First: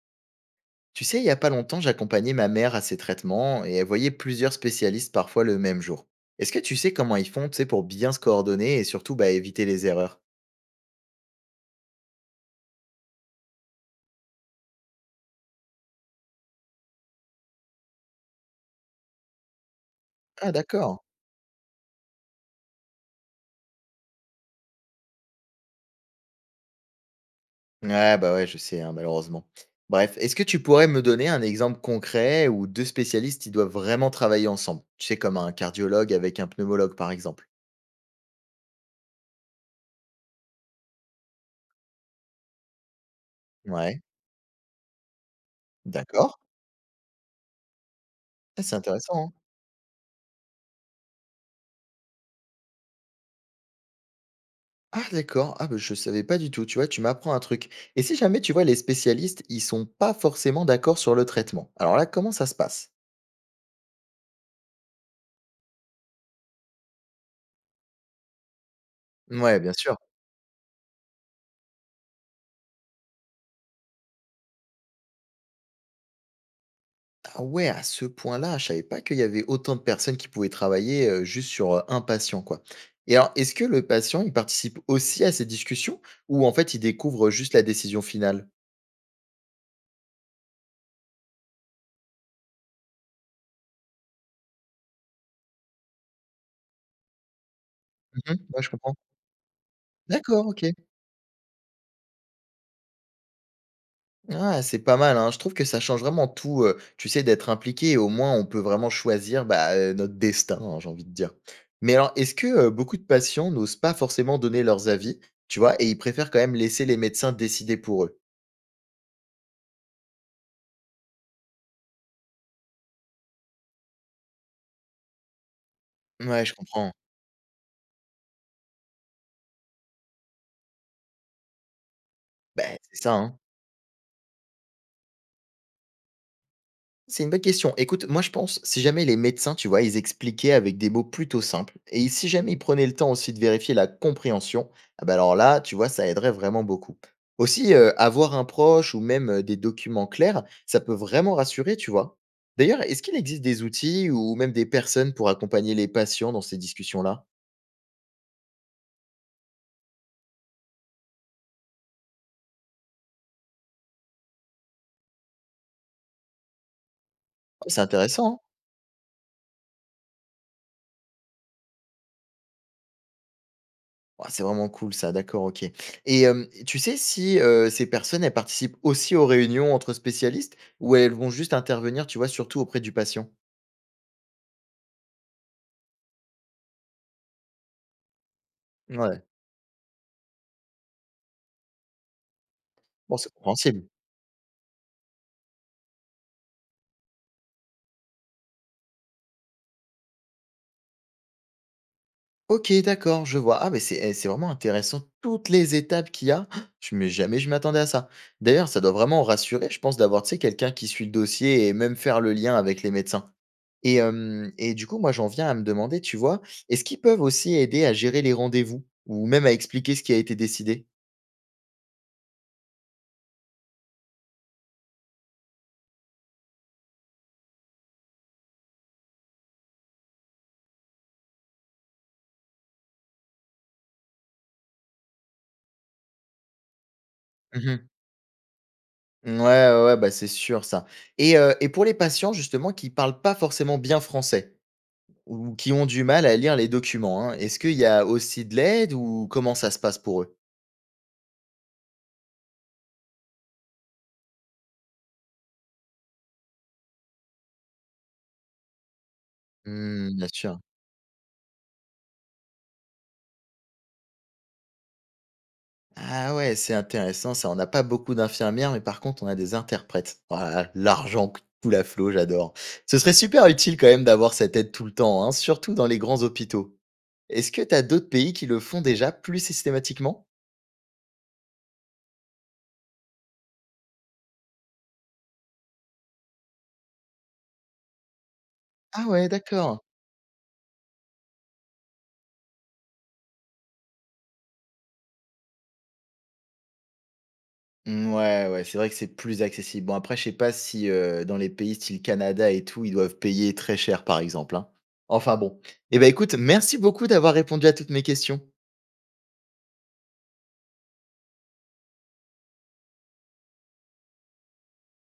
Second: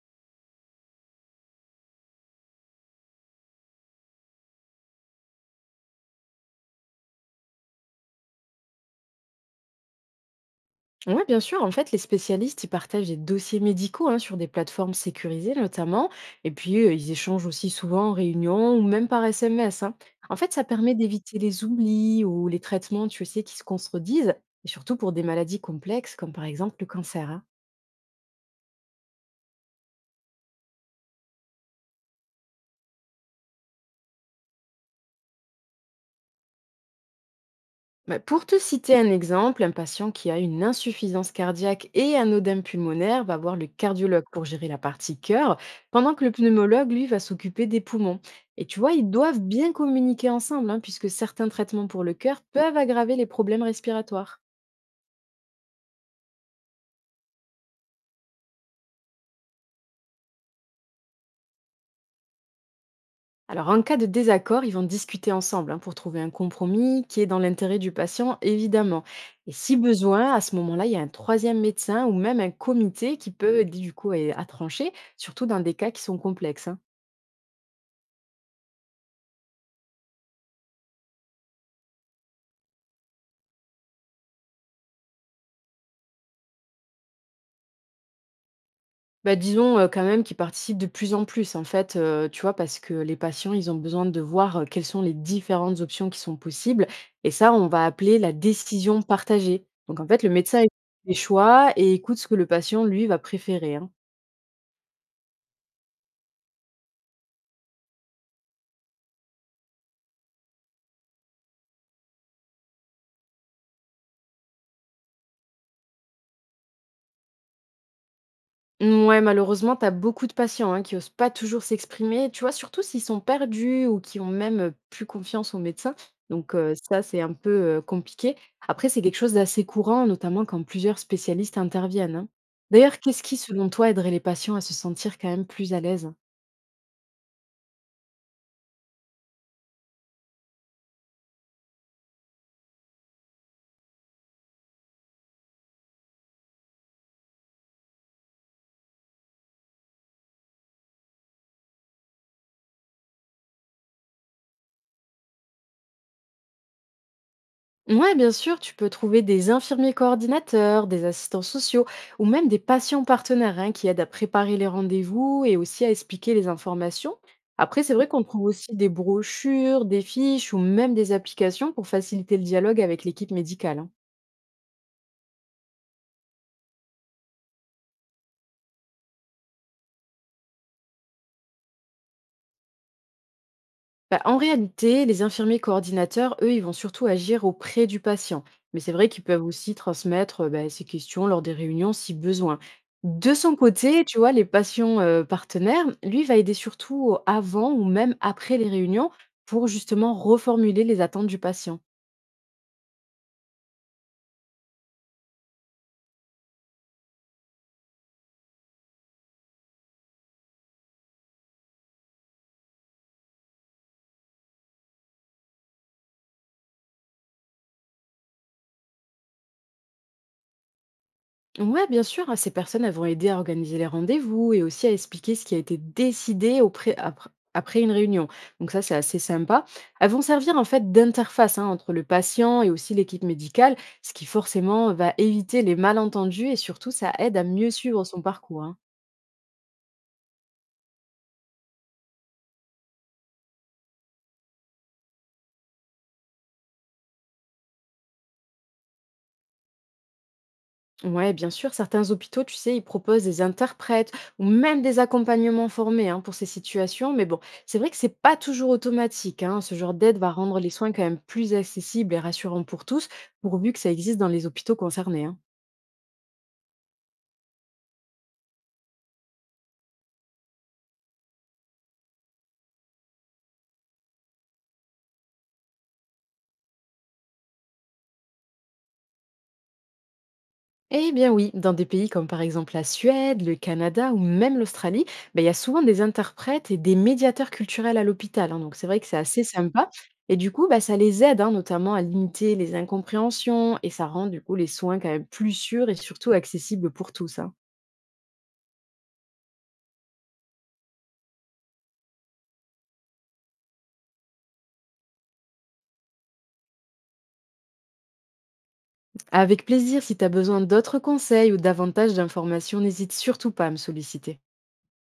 Tu sais, il y a pas longtemps, j'accompagnais ma mère à ses traitements et elle voyait plusieurs spécialistes parfois le même jour. Est-ce que tu sais comment ils font, tu sais, pour bien se coordonner et surtout éviter les erreurs. Oui, bien sûr. En fait, les spécialistes, ils partagent des dossiers médicaux, hein, sur des plateformes sécurisées notamment. Et puis, ils échangent aussi souvent en réunion ou même par SMS, hein. En Ah, fait, ça permet d'accord. d'éviter les oublis ou les traitements, tu sais, qui se contredisent. Et surtout pour des maladies complexes comme par exemple le cancer, hein. Ouais, bah ouais, je sais, hein, malheureusement. Bref, est-ce que tu pourrais me donner un exemple concret où deux spécialistes, ils doivent vraiment travailler ensemble? Tu sais, comme un cardiologue avec un pneumologue, par exemple. Bah, pour te citer un exemple, un patient qui a une insuffisance cardiaque et un odème pulmonaire va voir le Ouais, cardiologue pour gérer la partie cœur, pendant que le d'accord. pneumologue, lui, va s'occuper des poumons. Ah, Et c'est tu vois, ils intéressant, hein. doivent bien communiquer ensemble, hein, puisque certains traitements pour le cœur peuvent aggraver les problèmes respiratoires. Ah d'accord, ah bah, je savais pas du tout, tu vois, tu m'apprends un truc. Et si jamais, tu vois, les spécialistes, ils sont pas forcément d'accord sur le traitement, alors là, comment ça se passe? Alors, en cas de désaccord, ils vont discuter ensemble, hein, pour trouver un compromis qui est dans l'intérêt du patient, évidemment. Et Ouais, bien si sûr. besoin, à ce moment-là, il y a un troisième médecin ou même un comité qui peut aider du coup à trancher, surtout dans des cas qui sont complexes, hein. Ah ouais, à ce point-là, je savais pas qu'il y avait autant de personnes qui pouvaient travailler juste sur un patient, quoi. Et alors, est-ce que le patient, il participe aussi à ces discussions, ou en fait, il découvre juste la décision finale? Bah, disons, quand même qu'ils participent de plus en plus, en fait, tu vois? Parce que les patients, ils ont besoin de voir, quelles sont les différentes options qui sont possibles et ça, on va appeler la Mhm. Ouais, je comprends. décision partagée. Donc en fait, le D'accord, médecin, il ok. fait des choix et écoute ce que le patient, lui, va préférer, hein. Ah, c'est pas mal, hein. Je trouve que ça change vraiment tout, tu sais, d'être impliqué et au moins on peut vraiment choisir, bah, notre destin, hein, j'ai envie de dire. Mais alors, est-ce que, beaucoup de patients n'osent pas forcément donner leurs avis, tu vois? Et ils préfèrent quand même laisser les médecins décider pour eux? Mmh. Ouais, malheureusement, t'as beaucoup de patients, hein, qui osent pas toujours s'exprimer, tu vois? Surtout s'ils sont perdus ou qui ont même, plus confiance aux médecins. Ouais, je Donc comprends. ça, c'est un peu, compliqué. Après, c'est quelque chose d'assez courant, notamment quand plusieurs spécialistes interviennent, hein. Beh, D'ailleurs, c'est ça, qu'est-ce qui, hein. selon toi, aiderait les patients à se sentir quand même plus à l'aise? C'est une bonne question. Écoute, moi je pense, si jamais les médecins, tu vois, ils expliquaient avec des mots plutôt simples, et si jamais ils prenaient le temps aussi de vérifier la compréhension, ah bah alors là, tu vois, ça aiderait vraiment beaucoup. Aussi, avoir un proche ou même des documents clairs, ça peut vraiment rassurer, tu vois. D'ailleurs, est-ce qu'il existe des outils ou même des personnes pour accompagner les patients dans ces discussions-là? Ouais, bien sûr, tu peux trouver des infirmiers coordinateurs, des assistants sociaux ou même des patients partenaires, hein, qui aident à préparer les rendez-vous et aussi à expliquer les informations. Oh, c'est Après, c'est vrai qu'on intéressant, trouve hein. aussi des brochures, des fiches ou même des applications pour faciliter le dialogue avec l'équipe médicale, hein. Ah, c'est vraiment cool ça, d'accord, OK. Et tu sais si, ces personnes, elles participent aussi aux réunions entre spécialistes ou elles vont juste intervenir, tu vois, surtout auprès du patient? Bah, en réalité, les infirmiers coordinateurs, eux, ils vont surtout agir auprès du patient. Mais c'est vrai Ouais, qu'ils peuvent aussi transmettre bah, ces questions lors des réunions si besoin. bon, c'est De son compréhensible. côté, tu vois, les patients partenaires, lui, va aider surtout avant ou même après les réunions pour justement reformuler les attentes du patient. OK, d'accord, je vois. Ah, mais c'est vraiment intéressant toutes les étapes qu'il y a. Je mais jamais je m'attendais à ça. D'ailleurs, ça doit vraiment rassurer, je pense, d'avoir, tu sais, quelqu'un qui suit le dossier et même faire le lien avec les médecins. Et du coup, moi, j'en viens à me demander, tu vois, est-ce qu'ils peuvent aussi aider à gérer les rendez-vous ou même à expliquer ce qui a été décidé? Ouais, bien sûr, hein, ces personnes elles vont aider à organiser les rendez-vous et aussi à expliquer ce qui a été décidé après, après une réunion. Donc ça, c'est assez sympa. Elles vont servir en fait d'interface, hein, entre le patient et aussi l'équipe médicale, ce qui forcément va éviter les malentendus et surtout ça aide à mieux Mmh. suivre son parcours, hein. Mmh, ouais, ouais, ouais, bah, c'est sûr ça. Et pour les patients justement qui parlent pas forcément bien français ou qui ont du mal à lire les documents, hein, est-ce qu'il y a aussi de l'aide ou comment ça se passe pour eux? Ouais, bien sûr, certains hôpitaux, tu sais, ils proposent des interprètes ou même des accompagnements formés, hein, pour ces situations. Mais bon, c'est vrai que c'est pas toujours automatique, hein. Ce genre Mmh, d'aide bien va sûr. rendre les soins quand même plus accessibles et rassurants pour tous, pourvu que ça existe dans les hôpitaux concernés, hein. Ah ouais, c'est intéressant ça. On n'a pas beaucoup d'infirmières, mais par contre, on a des interprètes. Oh, l'argent coule à flot, j'adore. Ce serait super utile quand même d'avoir cette aide tout le temps, hein, surtout dans les grands hôpitaux. Est-ce que tu as d'autres pays qui le font déjà plus systématiquement? Eh bien oui, dans des pays comme par exemple la Suède, le Canada ou même l'Australie, ben, il y a souvent des interprètes et des médiateurs culturels à l'hôpital, hein. Donc c'est vrai Ah que c'est ouais, assez d'accord. sympa. Et du coup, bah, ça les aide, hein, notamment à limiter les incompréhensions et ça rend du coup les soins quand même plus sûrs et surtout accessibles pour tous, hein. Mmh, ouais, ouais, c'est vrai que c'est plus accessible. Bon après je sais pas si, dans les pays style Canada et tout, ils doivent payer très cher par exemple, hein. Enfin bon. Eh ben, écoute, merci beaucoup d'avoir répondu à toutes mes questions. Avec plaisir, si tu as besoin d'autres conseils ou davantage d'informations, n'hésite surtout pas à me solliciter.